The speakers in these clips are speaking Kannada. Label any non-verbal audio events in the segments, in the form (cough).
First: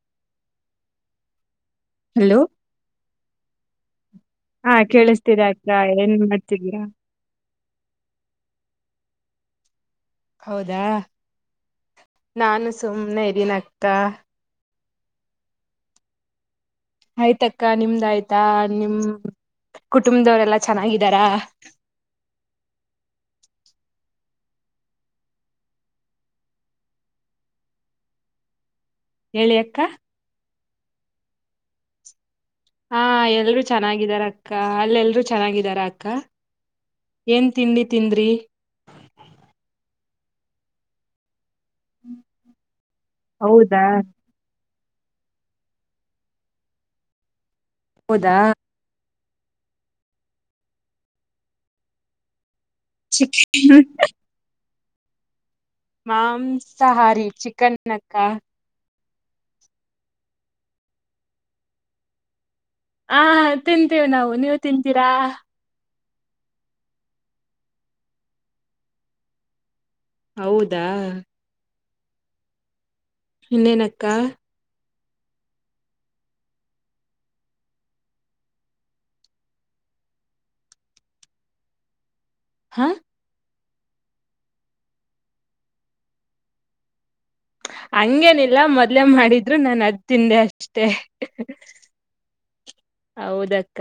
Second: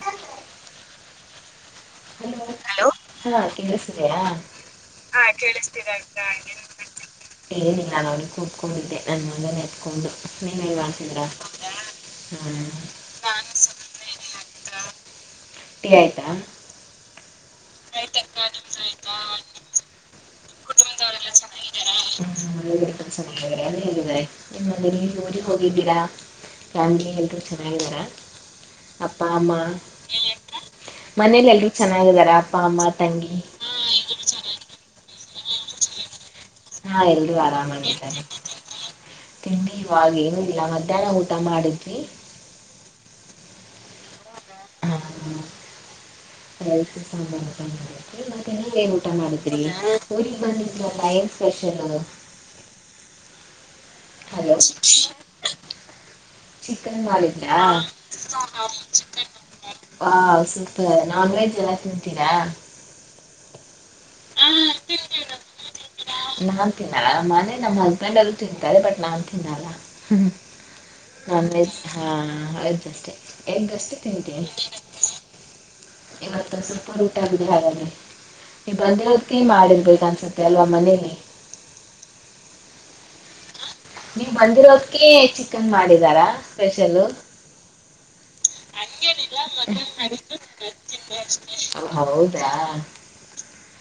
ನಮ್ದ. ಹಲೋ ಹಲೋ ಹಾ ಕೇಳ್ಸ್ತೀದೆಯಾ. ಹಾ ಕೇಳಿಸ್ತಿದೆ ಅಕ್ಕ ಕೇಳಿಸ್ತೀದೆ ಅನಿತಾ ಏನ್ ಮಾಡ್ತಿದೀರಾ ಮಾಡ್ ಏನಿಲ್ಲಾ ನೋಡಿ ಕೂತ್ಕೊಂಡಿದ್ದೆ ನನ್ ಮಗನ ಎತ್ಕೊಂಡು. ನೀವೇನ್ ಹೌದಾ ಮಾಡ್ತಿದ್ರಾ ಹ್ಮ್ ನಾನು ಸುಮ್ಮ್ನೆ ಇದ್ದೀನಕ್ಕ. ಟೀ ಆಯ್ತಾ. ಆಯ್ತಕ್ಕ ನಿಮ್ದ್ ಆಯ್ತಾ ನಿಮ್ ಕುಟುಂಬದವರೆಲ್ಲಾ ಚೆನ್ನಾಗಿದಾರ. ಹ್ಮ್ ಮನೆಯವರೆಲ್ಲ ಚೆನ್ನಾಗಿದ್ದಾರೆ ಅಲ್ಲಿ ಹೇಗಿದ್ದಾರೆ ಮತ್ತೆ (unintelligible) ಊರಿಗೆ ಹೋಗಿದ್ದೀರಾ. ಫ್ಯಾಮಿಲಿ ಎಲ್ರು ಚೆನ್ನಾಗಿದಾರ. ಅಪ್ಪ ಅಮ್ಮ ಹೇಳಿ ಅಕ್ಕ ಮನೇಲ್ ಎಲ್ರೂ ಚೆನ್ನಾಗಿದಾರಾ. ಹಾ ಎಲ್ರು ಚೆನ್ನಾಗಿದಾರಕ್ಕ ಅಲ್ ಎಲ್ರು ಚೆನ್ನಾಗಿದಾರ ಅಕ್ಕ. ಹಾ ಎಲ್ರೂ ಏನ್ ತಿಂಡಿ ಆರಾಮಾಗಿದ್ದಾರೆ. ತಿಂದ್ರಿ ತಿಂಡಿ ಇವಾಗ ಏನು ಇಲ್ಲ ಮಧ್ಯಾಹ್ನ ಊಟ ಮಾಡಿದ್ವಿ. ಹೌದಾ. ಹ್ಮ್ ಹ್ಮ್ ರೈಸ್ ಸಾಂಬಾರ್ ಹೌದಾ ಅಕ್ಕ (unintelligible) ಊಟ ಮಾಡ ಊರಿಗ್ ಬಂದಿದ್ವಲ್ಲ ಏನ್ ಸ್ಪೆಷಲ್. (unintelligible) ಹಲೋ. ಹ. ಚಿಕನ್ ಮಾಡಿದ್ರ. ಹಾ ಸ್ವಲ್ಪ ನಾನ್ ವೆಜ್ ಎಲ್ಲ ತಿಂತೀರಾ. ಹ ತಿಂತೇವಿ ನಾವು ನೀವು ತಿಂತೀರಾ. ನಾನ್ ತಿನ್ನಲ್ಲ ಮನೆ ನಮ್ ಹಸ್ಬೆಂಡ್ ಅವರು ತಿಂತಾರೆ ಬಟ್ ನಾನ್ ತಿನ್ನಲ್ಲ. ಹ್ಮ್ ಹೌದಾ ನನ್ ಹಾ ಅಯದಷ್ಟೆ ಎಗ್ ಅಷ್ಟೇ ಇನ್ನೇನಕ್ಕ ತಿಂತೀ. ಇವತ್ತು ಸೂಲ್ಪರ್ ಊಟ ಆಗಿದೆ ಹಾಗಡ್ರೆ. ನೀ ಬಂದಿರೋದಕಿ ಮಾಡಿರ್ಬೇಕ ಅನ್ಸುತ್ತೆ ಅಲ್ವಾ ಮನೇಲಿ. ಹಾ- ನೀವು ಬಂದಿರೋದಕ್ಕೆ ಚಿಕನ್ ಮಾಡಿದಾರಾ ಸ್ಪೆಷಲ್ಲ. ಹಂಗೇನಿಲ್ಲ ಮೊದ್ಲೆೇ ಮಾಡಿದ್ರು ನಾನ ಅದ್ ತಿಂದೆ ಅಷ್ಟೆ. ಹ ಹೌದಾ. ಹೌದಕ್ಕ.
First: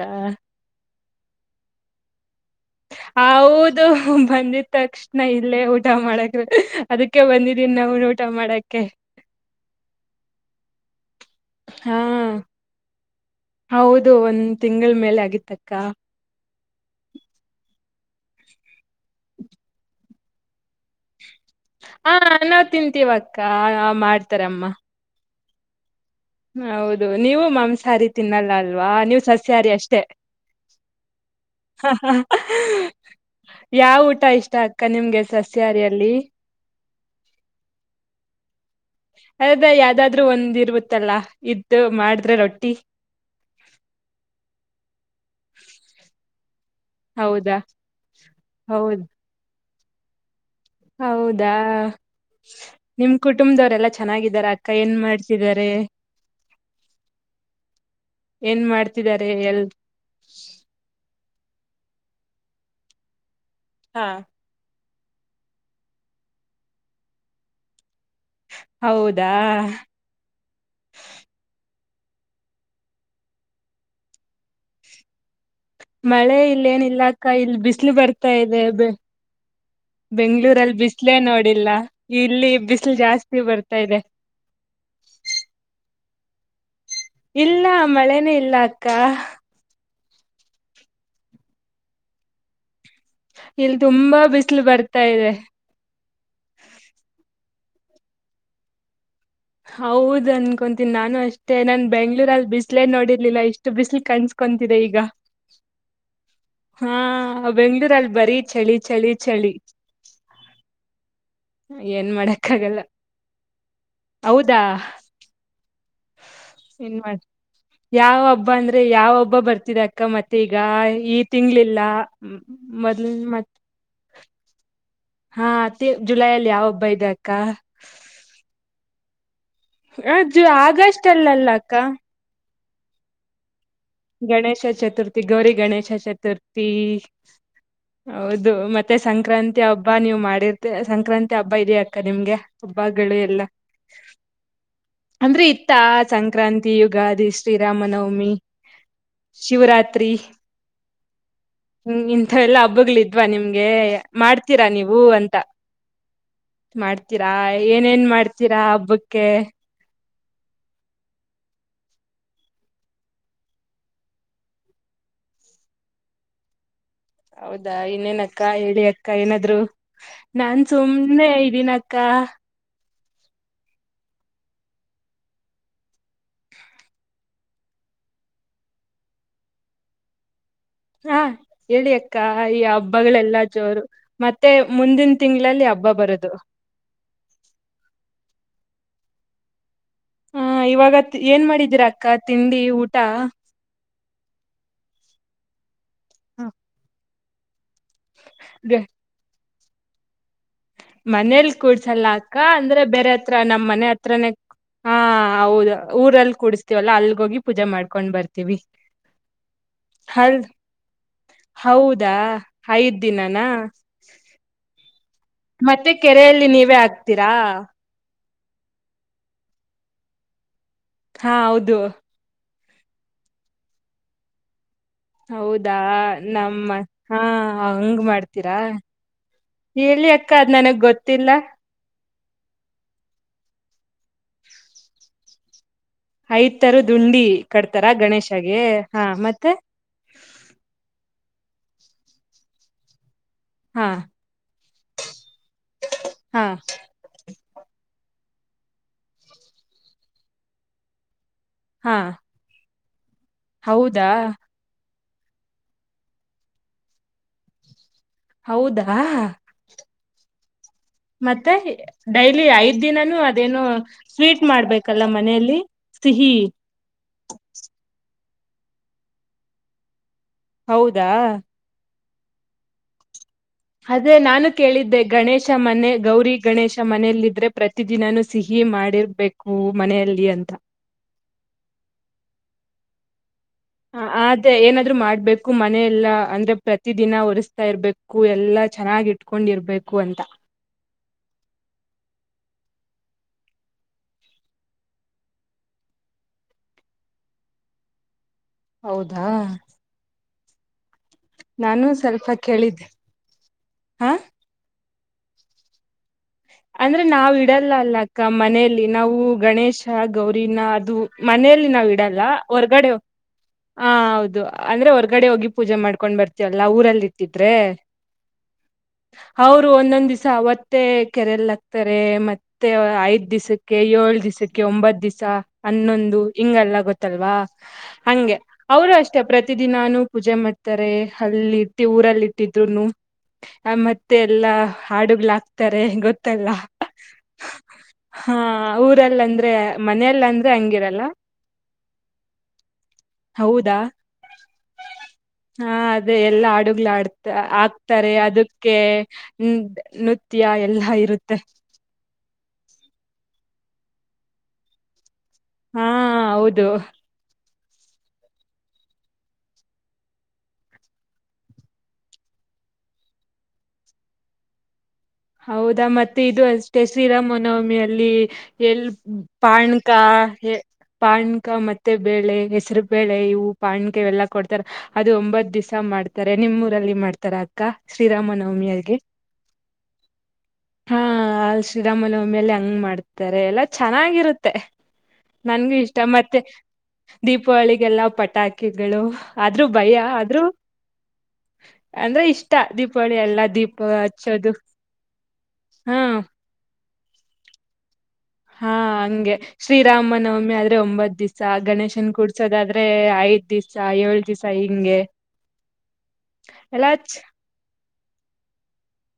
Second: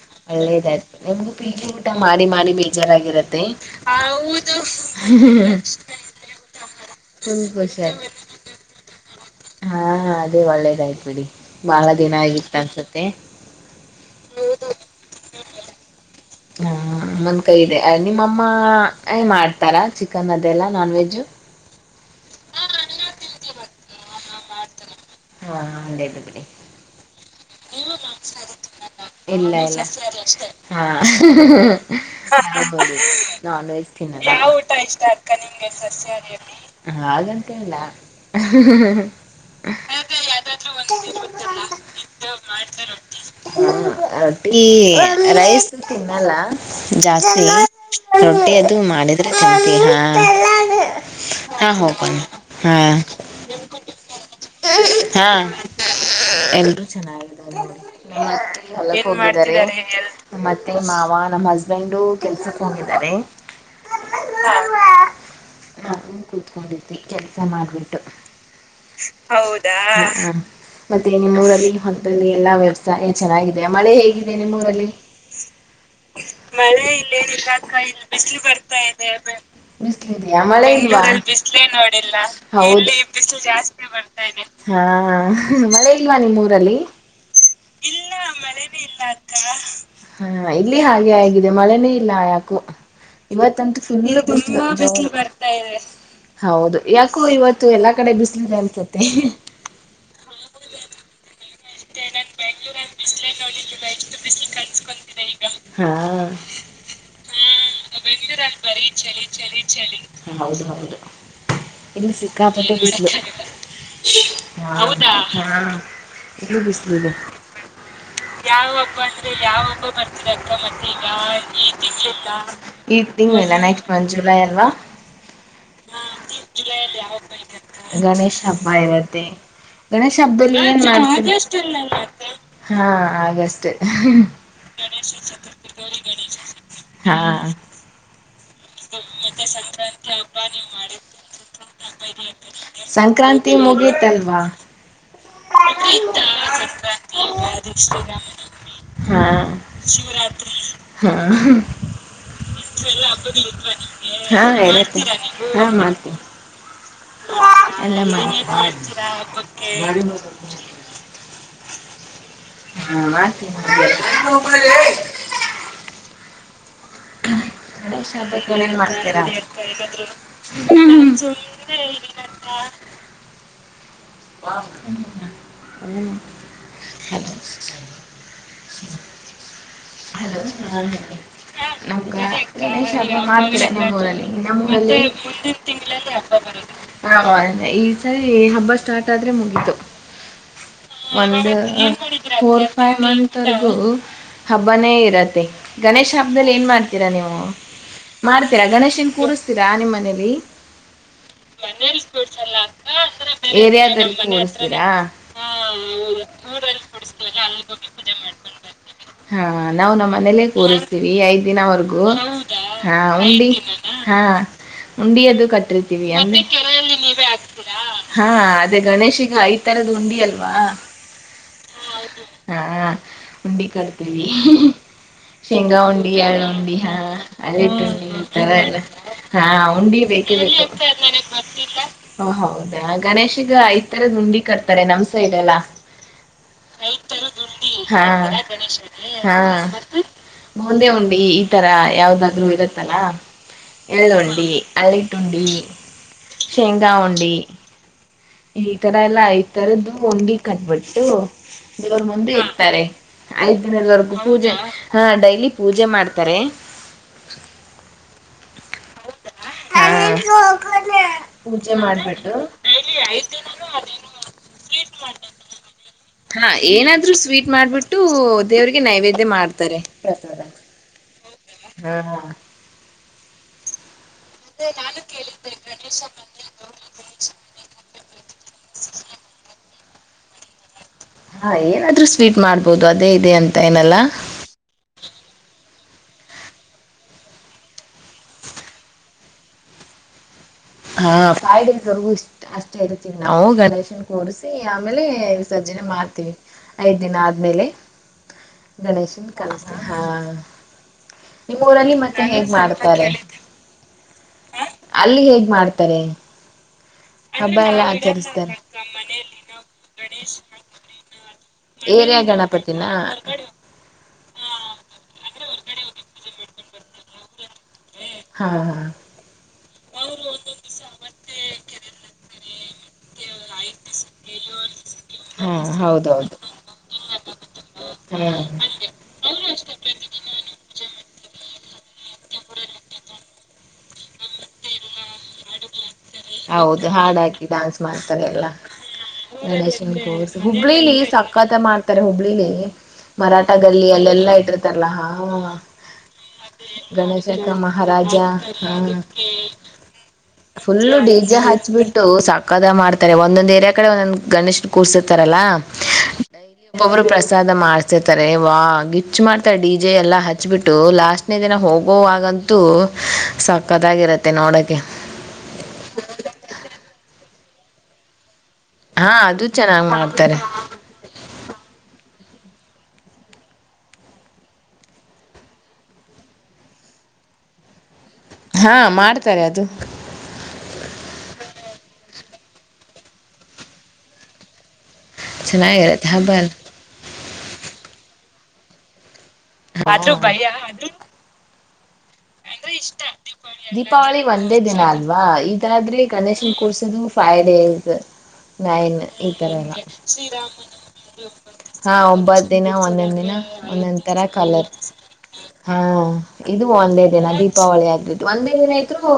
ನಿಮ್ಗು ಪೀಗಿ ಊಟ ಮಾಡಿ ಮಾಡಿ ಬೇಜಾರಾಗಿರತ್ತೆ. ನಾ ಇಲ್ಲೇ ಊಟ ಮಾಡಕ ಅದಕ್ಕೆ ಬಂದಿದೀನ್ ನನ್ ಊಟ ಮಾಡಕೆ. ಹಾ ಅದೇ ಒಳ್ಳೇದಾಯ್ತು ಬಿಡಿ ಬಹಳ ಹಾ ದಿನ ಆಗಿತ್ತು ಅನ್ಸತ್ತೆ. ಹೌದು ಒಂದ್ ತಿಂಗಳ ಮೇಲೆ ಆಗಿತ್ತಕ್ಕ. ಹಮ್ಮಂದ್ ಕೈ ಇದೆ ನಿಮ್ಮಮ್ಮ ಏ ಮಾಡ್ತಾರಾ ಚಿಕನ್ ಅದೆಲ್ಲ ನಾನ್ ವೆಜ್ಜ್. ಹಾ ನಾವ್ ತಿಂತೀವಕ್ಕ ಮಾಡ್ತಾರಮ್ಮ. ಹಾ ಅದೇ. ಹೌದು ನೀವು ಮಾಂಸಾಹಾರಿ ತಿನ್ನಲ್ಲ ಅಲ್ವಾ ನೀವು್ ಇಲ್ಲ ಸಸ್ಯಾಹಾರಿ ಇಲ್ಲ ಅಷ್ಟೇ. ಹಾ ನಾನ್ ವೆಜ್ ಯಾವ ತಿನ್ನಲ್ಲ ಯಾವ್ ಊಟ ಅಕ್ಕ ಇಷ್ಟ. ನಿಮ್ಗೆ ಸಸ್ಯಾಹಾರಿಯಲ್ಲಿ ಸಸ್ಯಾಹಾರಿ ಅಲ್ಲಿ ಹಾಗಂತ ಇಲ್ಲ. ಅದ ಯಾವ್ದಾದ್ರರು ಒಂದ್ ಇರ್ಬತ್ತಲ್ಲಾ ಇದ್ದ ಮಾಡ್ರೆ ರೊಟ್ಟಿ. ಹ ರಟಿ ರೈಸ್ ತಿನ್ನಲ್ಲ. ಜಾಸ್ತಿ ಹೌದಾ ರೊಟ್ಟಿ ಅದು ಹೌದ್ ಮಾಡಿದ್ರೆ ಚಪ ಹಾ. ಹಾ ಹೋಗೋಗಣ ಹಾ. ಕುಟುಂಬದವರೆಲ್ಲ ಚೆನ್ನಾಗಿದ್ದಾರೆ ಅಕ್ಕ ಏನ್ ಮಾಡ್ಸಿದಿದ್ದಾರೆ. ಎಲ್ರುೂ ಚೆನ್ನಾಗಿದೆ. ಏನ್ ಮಾಡ್ತಿದ್ದಾರೆ ಎಲ್ (inaudible) ಮತ್ತೆ ಮಾವ ನಮ್ಮ ಹಸ್ಬೆಂಡು ಕೆಲ್ಸಕ್ಕೆ ಹೋಗಿದ್ದಾರೆ. ಹಾ ನಾನ ಕುೂತ್ಕೊಂಡವಿ ಕೆಲ್ಸ ಮಾಡ್ಬಿಟ್ಟು. ಹೌದಾ. ಮತ್ತೆ ನಿಮ್ಮೂಊರಲ್ಲಿ ಹೊಂತಲ್ಲಿ ಎಲ್ಲಾ ವ್ಯವಸಾಯ ಚೆನ್ನಾಗಿದೆ ಮಳೆ ಹೇಗಿದೆ ನಿಮ್ಮೂಊರಲ್ಲಿ. ಮಳೆ ಇಲ್ಲೇ ನಿಗಾ ಕ ಇಲ್ಲ ಬಿಸಿಲು ಬರ್ತಾ ಇದೆ. ಬೆಂಗ್ಳೂರಲ್ಲಿ ಬಿಸ್ಲೇ ಬಿಸಲ ನೋಡಿಲ್ಲ ಇಲ್ಲಿ ಬಿಸಿಲು ಜಾಸ್ತಿ ಬರ್. ಹಾ ಮಳೆ ಇಲ್ವಾ ನಿಮ್ಮ್ೂಊರಲ್ಲಿ. ಇಲ್ಲ ಮಳೆನೇ ಇಲ್ಲ ಅಕ್ಕ. ಹಾ ಇಲ್ಲಿ ಹಾಗೆ ಆಗಿದೆ ಮಳೆನೇ ಇಲ್ಲ ಯಾಕು. ಇಲ್ ಇವತ್ತಂತೂ ಸು ತುಂಬಾ ಬಿಸಿಲು ತುಂಬಾ ಬಿಸ್ಲು ಬರ್ತಾ ಇದೆ. ಹೌದು ಯಾಕೋ ಇವತ್ತು ಎಲ್ಲಾ ಕಡೆ ಬಿಸ್ಲಿದೆ ಅನ್ಸತಿ. ಹೌದ ಅನ್ಕೊಂತೀನಿ ನಾನು. ಮತ್ತೆ ನನ್ ಬೆಂಗ್ಳೂರಲ್ಲಿ ಬಿಸಲೇ ನೋಡಿರ್ಲಿಲ್ಲ ಇಷ್ಟು ಬಿಸಿ್ಲು ಕಾಣಸ್ಕೊತಿದೆ ಈಗ. ಹಾ ಹಾ ಬೆಂಗ್ಳೂರಲ್ಲಿ ಬರೀ ಚಳಿ ಚಳಿ ಚಳಿ. ಹೌದು ಹೌದು. ಏನ್ ಇಲ್ಲಿ ಸಿಕ್ಕಾಪಟ್ಟ ಮಾಡಕ್ಕಾಗಲ್ಲ ಬಿಸಿಲು ಹೌದಾ ಹೌದು ಹ. ಇಲ್ಲೂ ಏನ್ ಮಾಡ ಬಿಸಲಿದೆ. ಯಾವ ಹಬ್ಬ ಯಾವಬ್ಬ ಯಾವ ಅಂದ್ರೆ ಹಬ್ಬ ಬರ್ತಿದೆ ಯಾವಬ್ಬ ಅಕ್ಕ ಬರ್ತಿರಕ್ಕ ಮತ್ತೆ ಈಗ ಈ ಈ ತಿಂಗ್ಳಿಲ್ಲ ತಿಂಗ್ಲು ಮ್- ಗೋನ್ ಈ ಮೊದ್ಲ್ ತಿಂಗ್ಳು ಮತ್ ಇಲ್ಲ ನೆಕ್ಸ್ಟ್ ಮಂದ್ ಜುಲೈ ಅಲ್ವಾ ಹಾ ಅತ್ತೆ ಜುಲೈಯಲ್ಲಿ ಯಾವ ಒಬ್ಬ ಇದ ಅಕ್ಕ ಗಣೇಶನ ಹಬ್ಬ ಇರುತ್ತೆ ಹ ಜ ಆಗಸ್ಟ್ ಅಲ್ಲಲ್ಲ ಅಕ್ಕ ಹಾ ಆಗಷ್ಟೆ ಗಣೇಶ ಚತುರ್ಥಿ ಗೌರಿ ಗಣೇಶ ಚತುರ್ಥಿ ಹಾ ಹೌದು ಮತ್ತೆ ಸಂಕ್ರಾಂತಿ ಹಬ್ಬ ನೀವ್ ಮಾಡಿರ್ತಿ ಸಂಕ್ರಾಂತಿ ಹಬ್ಬ ಇದ್ಯಾ ಅಕ್ಕ ನಿಮ್ಗೆ ಹಬ್ಬಾಗಳು ಎಲ್ಲಾ ಸಂಕ್ರಾಂತಿ ಮುಗೀತಲ್ವಾ ಅಂದ್ರೆ ಇತ್ತಾ ಸಂಕ್ರಾಂತಿ ಯುಗಾದಿ ಶ್ರೀರಾಮನವಮಿ ಹಾ ಶಿವರಾತ್ರಿ ಹಾ ಹ್ಮ ಇಂಥ ಎಲ್ಲಾ ಹಬ್ಬಗಳಿದ್ವ ನಿಮ್ಗೆ ಹಾ ಮಾಡ್ತೀರಾ ಇರತ್ತೆ ನೀವು ಅಂತ ಹಾ ಮಾಡ್ತೀನಿ ಮಾಡ್ತೀರಾ ಏನೇನ್ ಮಾಡ್ತೀರಾ ಹಬ್ಬಕ್ಕೆ ಗಾಡಿ ಮ್ಯಾಗ ಕರ್ಕೊಂಡ್ ಹೊಕ್ಕಿನಿ. ಹೌದಾ (inaudible) ಹೌದಾ ಗಣೇಶ ಇನ್ನೇನಕ್ಕ ಹಬ್ಬಕ್ ಏನೇನ್ ಹೇಳಿ ಅಕ್ಕ ಮಾಡ್ತೀರಾ ಏನಾದ್ರು ನಾನ್ ಸುಮ್ನೆ ಇದ್ದೀನಕ್ಕ (unintelligible) ಹ್ಮ (unintelligible) (inaudible) ಹಾ (unintelligible) ಹೇಳಿ ಅಕ್ಕ ಈ (inaudible) ಹಬ್ಬಗಳೆಲ್ಲಾ ಜೋರು ಮತ್ತೆ (unintelligible) ಮುಂದಿನ ತಿಂಗಳಲ್ಲಿ ಬರೋದು ಹಬ್ಬ ಬರುತ್ತೆ. ಹೌದ ಈ ಸರಿ ಹಬ್ಬ ಸ್ಟಾರ್ಟ್ ಆದ್ರೆ ಮುಗಿತು. ಆ ಇವಾಗ ಒಂದು ಏನ್ ಮಾಡಿದೀರಾ ಅಕ್ಕ ತಿಂಡಿ ಫೋರ್ ಊಟ ಫೈವ್ ಮಂತ್ವರೆಗೂ ಹಬ್ಬನೇ ಇರತ್ತೆ ಗಣೇಶ ಹಬ್ಬದಲ್ಲಿ ಏನ್ ಮಾಡ್ತೀರಾ ನೀವು ಮಾಡ್ತೀರಾ ಗಣೇಶ ಗಣೇಶನ ಕೂರುಸ್ತೀರಾ ನಿಮ್ಮನೇಲಿ ಮನೇಲಿ ಗಣೇಶ್ ಕೂಡ್ಸಲ್ಲ ಕೂರ್ಸಲ್ಲ ಅಂದ್ರೆ ಅಕ್ಕ ಬೇರೆ ಅಂದ್ರೆ. ಹತ್ರ ನಮ್ ಮನೆ ಏರಿಯಾದಲ್ ಹತ್ರನೇ ಕೂರಿಸ್ತೀರಾ ಹಾ ಹ ಹ ಹೌದು ಊರಲ್ಲಿ ಊರಲ್ ಕೂಡಸ್ತೀವಲ್ಲಾ ಕೂರಿಸ್ತೀವ್ರಿ ಅಲ್ಗೋಗಿ ಅಲ್ಲಿಗ್ ಹೋಗಿ ಮಾಡ್ಕೊಂಡ್ ಪೂಜೆ ಮಾಡ್ಕೂಂಡ್ ಬರ್ತೀವಿ. ಹಾ ನಾವು ನಮ್ಮ್ ಅಲ್ ಮನೇಲ್ಲೇ ಕೂರಸ್ತೀವಿ ಐದ್ ದಿನವರ್ಗೂ ಹೌದಾ ಹಾ ಐದ್ ಉಂಡಿ ದಿನನಾ ಹಾ ಉಂಡಿಯದು ಮತ್ತೆ ಕೆರೆಯಲ್ಲಿ ನೀವೇ ಹಾಕ್ತೀರಾ ಹಾ ಅದ ಗಣೇಶಗ ಐ ತರದ ಉಂಡಿ ಅಲ್ವಾ ಹಾ ಹೌದು ಹ್ಮ ಉಂಡಿ ಕಡ್ತೀವಿ ಶೆಂಗ ಹೌದಾ ಉಂಡಿ ಎಳ್ ನಮ್ಮ ಉಂಡಿ ಹಾ ಅದಕ್ಕ ಹಂಗ್ ಈ ತರ ಮಾಡ್ತೀರಾ ಎಲ್ಲ ಹಾ ಉಂಡಿ ಹೇಳಿ ಅಕ್ಕ ಬೇಕಿದ್ರ ಅದ್ ನನಗ್ ಗೊತ್ತಿಲ್ಲ (inaudible) ಓ ಹೌದಾ ಗಣೇಶಗ ಐದ್ ತರದ ಉಂಡಿ ಕಡ್ತಾರೆ ನಮ್ ಸೈಡಲ್ಲಾ ಐದ್ ತರದ ಉಂಡಿ ಹಾ ಇಡ್ತೀರಾ ಗಣೇಶಂಗೆ ಹಾ ಮತ್ತೆ ಬೂಂದೇ ಉಂಡಿ ಈ ತರ ಯಾವ್ದಾದ್ರರು ಇರತ್ತಲ್ಲಾ ಹಾ ಎಳ್ಳುಂಡಿ ಅಳ್ಳಟ್ಟ ಉಂಡಿ ಹಾ ಶೇಂಗ ಉಂಡಿ ಈ ತರ ಎಲ್ಲಾ ಐತರದ್ದು ಉಂಡಿ ಕಟ್ಬಿಟ್ಟು ಹಾ ದೇವರ್ ಮುಂದೆ ಇಡ್ತಾರೆ ಐದು ಹೌದಾ ದಿನದವರೆಗೂ ಪೂಜೆ ಹಾ ಡೈಲಿ ಪೂಜೆ ಮಾಡ್ತಾರೆ ಹೌದಾ ಹಾ ಮತ್ತೆ ಪೂಜೆ ಮಾಡ್ಬಿಟ್ಟು ಡೈಲಿ ಐದು ಇದ ದಿನಾನೂ ಅದೇನು ಸ್ವೀಟ್ ಮಾಡ್ಬೇಕಲ್ಲ ಮನೆಯಲ್ಲಿ ಸಿಹಿ ಹಾ ಏನಾದ್ರು ಸ್ವೀಟ್ ಮಾಡ್ಬಿಟ್ಟು ದೇವ್ರಿಗೆ ನೈವೇದ್ಯ ಮಾಡ್ತಾರೆ ಹೌದಾ (unintelligible) ಅದೇ ನಾನು ಕೇಳಿದ್ದೆ ಗಣೇಶ ಮನೆ ಗೌರಿ ಗಣೇಶ ಮನೆಯಲ್ಲ ಇದ್ರೆ ಪ್ರತಿ ದಿನಾನೂ ಸಿಹಿ ಮಾಡಿರ್ಬೇಕು ಮನೆಯಲ್ಲಿ ಅಂತ ಹಾ ಏನಾದ್ರು ಸ್ವೀಟ್ ಮಾಡ್ಬೋದು ಅದೇ ಇದೆ ಅಂತ ಏನಲ್ಲಾ ಮತ್ತೆ ಏನಾದ್ರು ಮಾಡ್ಬೇಕು ಮನೆ ಎಲ್ಲಾ ಅಂದ್ರೆ ಪ್ರತಿ ದಿನ ಒರಸ್ತ ಇರ್ಬೇಕು ಎಲ್ಲಾ ಚೆನ್ನಾಗಿ ಇಟ್ಕೊಂಡಿರ್ಬೇಕು ಅಂತ ಹಾ ಪಾಯಡ ಅಷ್ಟೇ ಇರ್ತೀವಿ ನಾವು ಗಣೇಶನ್ ಕೂರಿಸಿ ಆಮೇಲೆ ವಿಸರ್ಜನೆ ಮಾಡ್ತೀವಿ ಐದ್ ದಿನ ಆದ್ಮೇಲೆ (inaudible) ಹೌದಾ ಗಣೇಶನ್ ಕಲಸ ಹಾ ನಾನು ನಿಮ್ಮೂಊರಲ್ಲಿ ಮತ್ತೆ ಸ್ವಲ್ಪ ಹೆಂಗ ಹೆಂಗ ಕೇಳಿದ್ದೆ ಮಾಡ್ತಾರೆ ನನಗೆ ನಾಕ ಸಾವರ್ ರೂಪಾಯಿ ಕೇಳಿದ್ದೆ ಹ ಹು ಅಲ್ಲಿ ಹೇಗ್ ಮಾಡ್ತಾರೆ ಅಂದ್ರೆ ನಾವ್ ಹಬ್ಬ ಇಡಲ್ಲ ಎಲ್ಲ ಅಲ್ಲ ಅಕ್ಕ ಆಚರಿಸ ಮನೆಯಲ್ಲಿ ನಾವು ಗಣೇಶ ಗೌರಿನ ಅದು ಮನೆಯಲ್ಲಿ ನಾವ್ ಏರಿಯಾ ಇಡಲ್ಲ ಗಣಪತಿನ ಹೊರ್ಗಡೆ ಹೋಗ ಹಾ ಹೌದು ಅಂದ್ರೆ ಹೊರ್ಗಡೆ ಹೋಗಿ ಪೂಜೆ ಮಾಡ್ಕೊಂಡ್ ಬರ್ತೀವಲ್ಲಾ ಊರಲ್ಲಿ ಇಟ್ಟಿದ್ರೆ ಹಾ ಹಾ ಅವರು ಒಂದೊಂದ್ ದಿವ್ಸ ಅವತ್ತೇ ಕೆರಲ್ ಹಾಕ್ತಾರೆ ಮತ್ತೆ ಐದ್ ದಿವಸಕ್ಕೆ ಏಳ್ ದಿವಸಕ್ಕೆ ಒಂಬತ್ ದಿವ್ಸ ಹಾ ಹನ್ನೊಂದು ಹೌದೌದು ಹಿಂಗಲ್ಲ ಗೊತ್ತಲ್ವಾ ಹಾ ಹಂಗೆ ಅವರು ಅಷ್ಟ ಇಷ್ಟ ಪ್ರತಿದಿನಾನು ಪೂಜೆ ಮಾಡ್ತಾರೆ ಅಲ್ಲಿ ಇಟ್ಟ ಊರಲ್ಲಿ ಇಟ್ಟಿದ್ರುನು (inaudible) ಮತ್ತ ಮತ್ತೆ ಎಲ್ಲಾ ಹಾಡುಗಳಾಗ್ತಾರೆ ಗೊತ್ತ ಹೌದು ಹಾಡ್ ಹಾಕಿ ಡಾನ್ಸ ಮಾಡ್ತಾರೆ ಹಾ ಎಲ್ಲಾ ಊರಲ್ಲ ಅಂದ್ರೆ ಗಣೇಶನ ಮನೆಯಲ್ಲ ಕೂರಿಸಿ ಅಂದ್ರೆ ಹುಬ್ಬಳಿಲಿ ಹಂಗಿರಲ್ಲ ಸಾಕ ಪಕ್ಕತ ಮಾಡ್ತಾರೆ ಹುಬ್ಬಳ್ಳಿಲಿ ಮರಾಠ ಹೌದಾ ಗಲ್ಲಿ ಅಲ್ಲೆಲ್ಲಾ ಇಟ್ಟಿರ್ತಾರಲ್ಲ ಹಾ ಹಾ ಅದೇ ಎಲ್ಲಾ ಹಾಡುಗ್ಲ್ ಆಡ್ತ ಗಣೇಶನಾ (unintelligible) ಮಹಾರಾಜ ಹಾ ಹು ನುತ್ಯಾಯ ಡಿಜೆ ಹಚ್ಬಿಟ್ಟು ಸಕ್ಕತ್ತಾಗಿ ಮಾಡ್ತಾರೆ ಒಂದೊಂದ್ ಏರಿಯಾ ಕಡೆ ಒಂದೊಂದ್ ಗಣೇಶ್ನ ಕೂರ್ಸಿರ್ತಾರಲ್ಲಾ ಹಾ ಹೌದು ಒಬ್ಬೊ ಪ್ರಸಾದ ಮಾಡ್ತಾರೆ ತಾರೆ ವಾ ಗಿಚ್ಚು ಮಾಡ್ತಾ ಡಿ ಜೆ ಎಲ್ಲ ಹಚ್ಚಚ್ಬಿಟ್ಟು ಲಾಸ್ಟ್ನೇ ದಿನ ಹೋಗೋವಾಗಂತ ಅಂತು ಸಕ್ಕತ್ತಾಗಿರುತ್ತೆ ನೋಡಕ್ಕೆ ಹೌದಾ ಮತ್ತೆ ಇದು ಅಷ್ಟೇ ಶ್ರೀರಾಮನವಮಿಯ ಅಲ್ಲಿ ಎಲ್ಲಿ ಹಾ ಅದು ಚೆನ್ನಾಗಿ ಪಾಣಕ ಮಾಡ್ತಾರೆ ಪಾಣ್ಕ ಮತ್ತೆ ಬೇಳೆ ಹೆಸರ ಬೇಳೆ ಇವು ಪಾಣ್ಕ ಇವೆಲ್ಲಾ ಕೊಡ್ತಾರ ಅದು ಒಂಬತ್ ದಿವಸ ಮಾಡ್ತಾರೆ ನಿಮ್ಮ ಊರಲ್ಲಿ ಮಾಡ್ತಾರ ಅಕ್ಕ ಶ್ರೀರಾಮನ ಹಾ ಮಾಡ್ತಾರೆ ಅದು ಹಾ ಅ ಶ್ರೀರಾಮನವಮಿಯಲ್ಲಿ ಹಂಗ ಮಾಡ್ತಾರೆ ಎಲ್ಲ ಚೆನ್ನಾಗಿರುತ್ತೆ. ನನ್ಗೆ ಇಷ್ಟ ಚೆನ್ನಾಗಿರತ್ತೆ ಹಬ್ಬ ಮತ್ತೆ ಎಲ್ಲ (inaudible) ದೀಪಾವಳಿಗೆಲ್ಲ ಪಟಾಕಿಗಳು ಆದ್ರೂ ಭಯ ಆದ್ರೂ ಅಂದ್ರೆ ಇಷ್ಟ ಇಷ್ಟ ದೀಪಾವಳಿ ಎಲ್ಲ ದೀಪ ಹಚ್ಚೋದು ನ ಅಲ್ವಾ ಇದಾದ್ರೆ ಹಾ ಗಣೇಶನ್ ಕೂರ್ಸಿದ ಫೈವ್ ಡೇಸ್ ಹಾ ನೈನ್ ಈ ಹಂಗೆ ತರ ಎಲ್ಲ ಆದ್ರೆ ಶ್ರೀರಾಮನವಮಿ ಒಂಬತ್ ಇದು ಯಲ್ಲ ಒಂಬ್ಬತ್ತ ಗಣೇಶನ್ ದಿವ್ಸ ಒಂಬತ್ತು ದಿನ ಕೂಡ್ಸೋದಾದ್ರೆ ಒಂದೊಂದು ದಿನ ಐದ್ ದಿವ್ಸ ನಂತರ ಏಳ್ ದಿವ್ಸ ಕಲರ್ಸ್ ಹಿಂಗೆ ಹಾ ಇದು ಎಲ್ಲಾ ಒಂದೇ ಚ್- ದಿನ ದೀಪಾವಳಿ ಆಗ್ಬಿಟ್ಟು ಒಂದೇ ದಿನಾ ಇದ್ರು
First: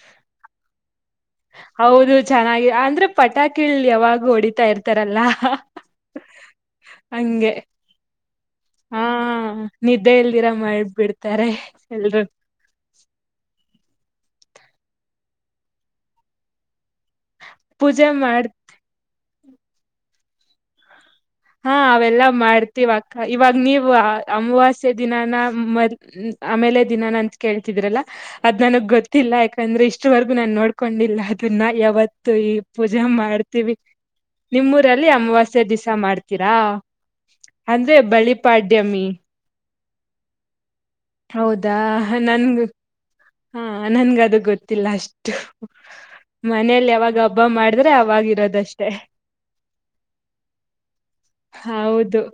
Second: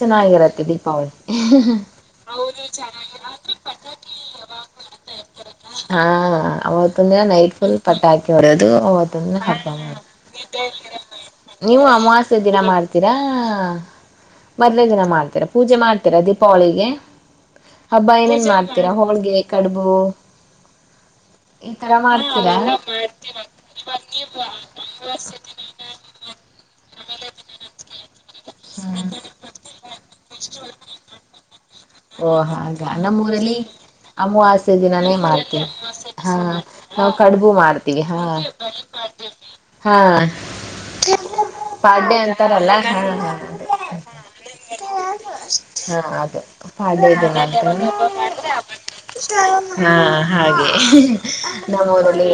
ಚೆನ್ನಾಗಿರತ್ತೆ ದೀಪಾವಳಿ (inaudible) ಹೌದು ಚೆನ್ನಾಗಿ ಅಂದ್ರೆ ಪಟಾಕಿಯಲ್ಲಿ ಯಾವಾಗ ಹೊಡಿತಾ ಇರ್ತ ತರಲ್ಲ (unintelligible) ಹಾ ಅವತ್ತೊಂದಿನ ನೈಟ್ ಫುಲ್ ಪಟಾಕಿ ಹೊಡೆಯದು ಹಾ ಅವತ್ತೊಂದಿನ ಹಬ್ಬ ನಿದ್ದೆ ಇಲ್ದಿರ ಮಾಡ್ಬಿಡ್ತಾರೆ ನೀವು ಎಲ್ರು ಅಮಾವಾಸ್ಸೆ ದಿನ ಮಾಡ್ತೀರಾ (unintelligible) ದಿನ ಮಾಡ್ತೀರಾ ಪೂಜೆ ಮಾಡ್ತೀರಾ ದೀಪಾವಳಿಗೆ ಪೂಜೆ ಹಬ್ಬಾ ಏನೇನ್ ಮಾಡ್ ಮಾಡ್ತೀರಾ ಹೋಳ್ಗೆ ಕಡುಬು. ಈ ಹಾ ತರ ಅವೆಲ್ಲಾ ಮಾಡ್ತೀರಾ ಮಾಡ್ತಿವಕ್ಕ ಇವಾಗ ನೀವು ಅಮವಾಸ್ಯ ದಿನಾನ ಮ ಹ್ಮ್ ಆಮೇಲೆ ದಿನಾನ ಅಂತ ಕೇಳ್ತಿದ್ರಲ್ಲ ಅದ್ ನನಗ್ ಗೊತ್ತಿಲ್ಲ ಯಾಕಂದ್ರೆ ಇಷ್ಟವರೆಗೂ ನಾನ್ ನೋಡ್ಕೊಂಡಿಲ್ಲ ಅದನ್ನ ಅವಾವತ್ತು ಓ ಈ ಹಾಗ ಪೂಜಾ ನಮ್ಮೂರಲ್ಲಿ ಮಾಡ್ತೀವಿ ನಿಮ್ ಅಮಾವಾಸ್ಯ ಊರಲ್ಲಿ ದಿನಾನೇ ಮಾಡ್ತ ಅಮವಾಸ್ಯ ದಿಸ ಮಾಡ್ ಹಾ ನಾವು ಕಡುಬು ಮಾಡ್ತೀವಿ ಹಾ ಬಳಿಪಾಡ್ಯಮಿ ಹಾ ಹೌದಾ ಪಾಡ್ನೆ ನನ್ಗ ಅಂತಾರಲ್ಲ ಹಾಂ ಹಾ ನನ್ಗ ಅದು ಗೊತ್ತಿಲ್ಲ ಅಷ್ಟು ಮತ್ ಹಾ ಅದು ಮನೆಯಲ್ಲಿ ಪಾಡ್ಯ ಯಾವಾಗ ದಿನ ಹಬ್ಬ ಮಾಡಿದ್ರೆ ಅಂತ ಅವಾಗಿರೋದಷ್ಟೇ ಹಾ ಹಾಗೆ ಹೌದು ನಮ್ಮಊರಲ್ಲಿ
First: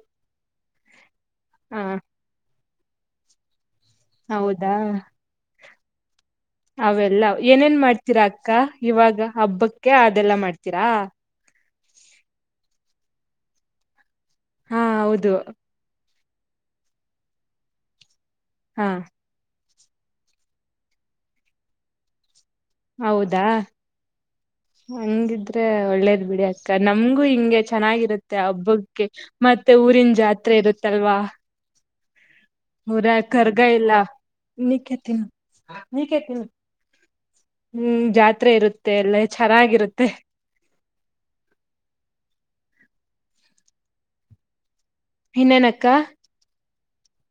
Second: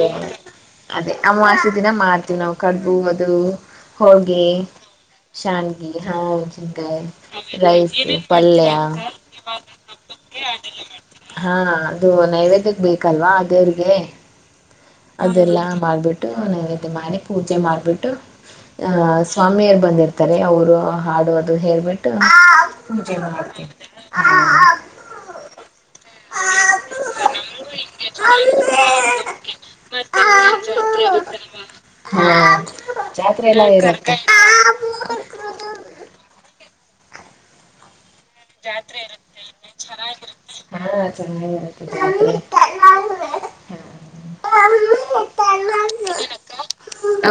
ಅದೇ ಅಮವಾಸೆ ಹ ದಿನ ಮಾಡ್ತೀವಿ ನಾವು ಕಡುಬು ಅದು ಹೋಳ್ಗೆ ಹೌದಾ ಶಾಂಡ್ಗಿ ಹಾ ಮೆಣಸಿನಕಾಯಿ ಅವೆಲ್ಲ ಏನೇನ್ ರೈಸ್ ಮಾಡ್ತೀರಾ ಅಕ್ಕ ಪಲ್ಯ ಇವಾಗ. ಹಬ್ಬಕ್ಕೆ ಅದೆಲ್ಲಾ ಮಾಡ್ತೀರಾ. ಹಾಂ ಅದು ನೈವೇದ್ಯಕ್ ಬೇಕಲ್ವಾ ದೇವ್ರಿಗೆ ಹಾ ಹೌದು ಅದೆಲ್ಲಾ ಮಾಡ್ಬಿಟ್ಟು ನೈವ್ಯದ್ಯ ಮಾಡಿ ಪೂಜೆ ಮಾಡ್ಬಿಟ್ಟು ಹಾ ಸ್ವಾಮಿಯರು ಬಂದಿರ್ತಾರೆ ಅವರು ಹಾಡುವದು ಹೇಳ್ಬಿಟ್ಟು ಪೂಜೆ ಹೌದಾ ಮಾಡ್ತ ಹ್ಮ ಹಂಗಿದ್ರೆ ಒಳ್ಳೇದ್ ಬಿಡಿ ಅಕ್ಕ ನಮ್ಗೂ ಹಿಂಗೆ ಚೆನ್ನಾಗಿರುತ್ತೆ ಹಬ್ಬಕ್ಕೆ. ಮತ್ತೆ ಊರಿನ್ ಜಾತ್ರೆ ಇರುತ್ತಲ್ವಾ. ಹಾಂ ಊರ ಜಾತ್ರೆ ಕರ್ಗ ಎಲ್ಲ ಇಲ್ಲ ಇರುತ್ತೆ ನೀಕೆ ತಿನ್ನು ನೀಕೆ ತಿನ್ನು ಹ್ಮ್ ಜಾತ್ರೆ ಇರುತ್ತೆ ಎಲ್ಲ ಚೆನ್ನಾಗಿರುತ್ತೆ ಹಾಂ ಚೆನ್ನಾಗಿರುತ್ತೆ ಜಾತ್ರೆ ಇನ್ ಎನ್ನಕ್ಕ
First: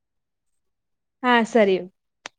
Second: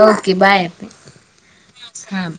ಓಕೆ ಬಾಯ್ ಅಪ್ಪಿ ಹಾ ಸರಿಯು ಹಾಂ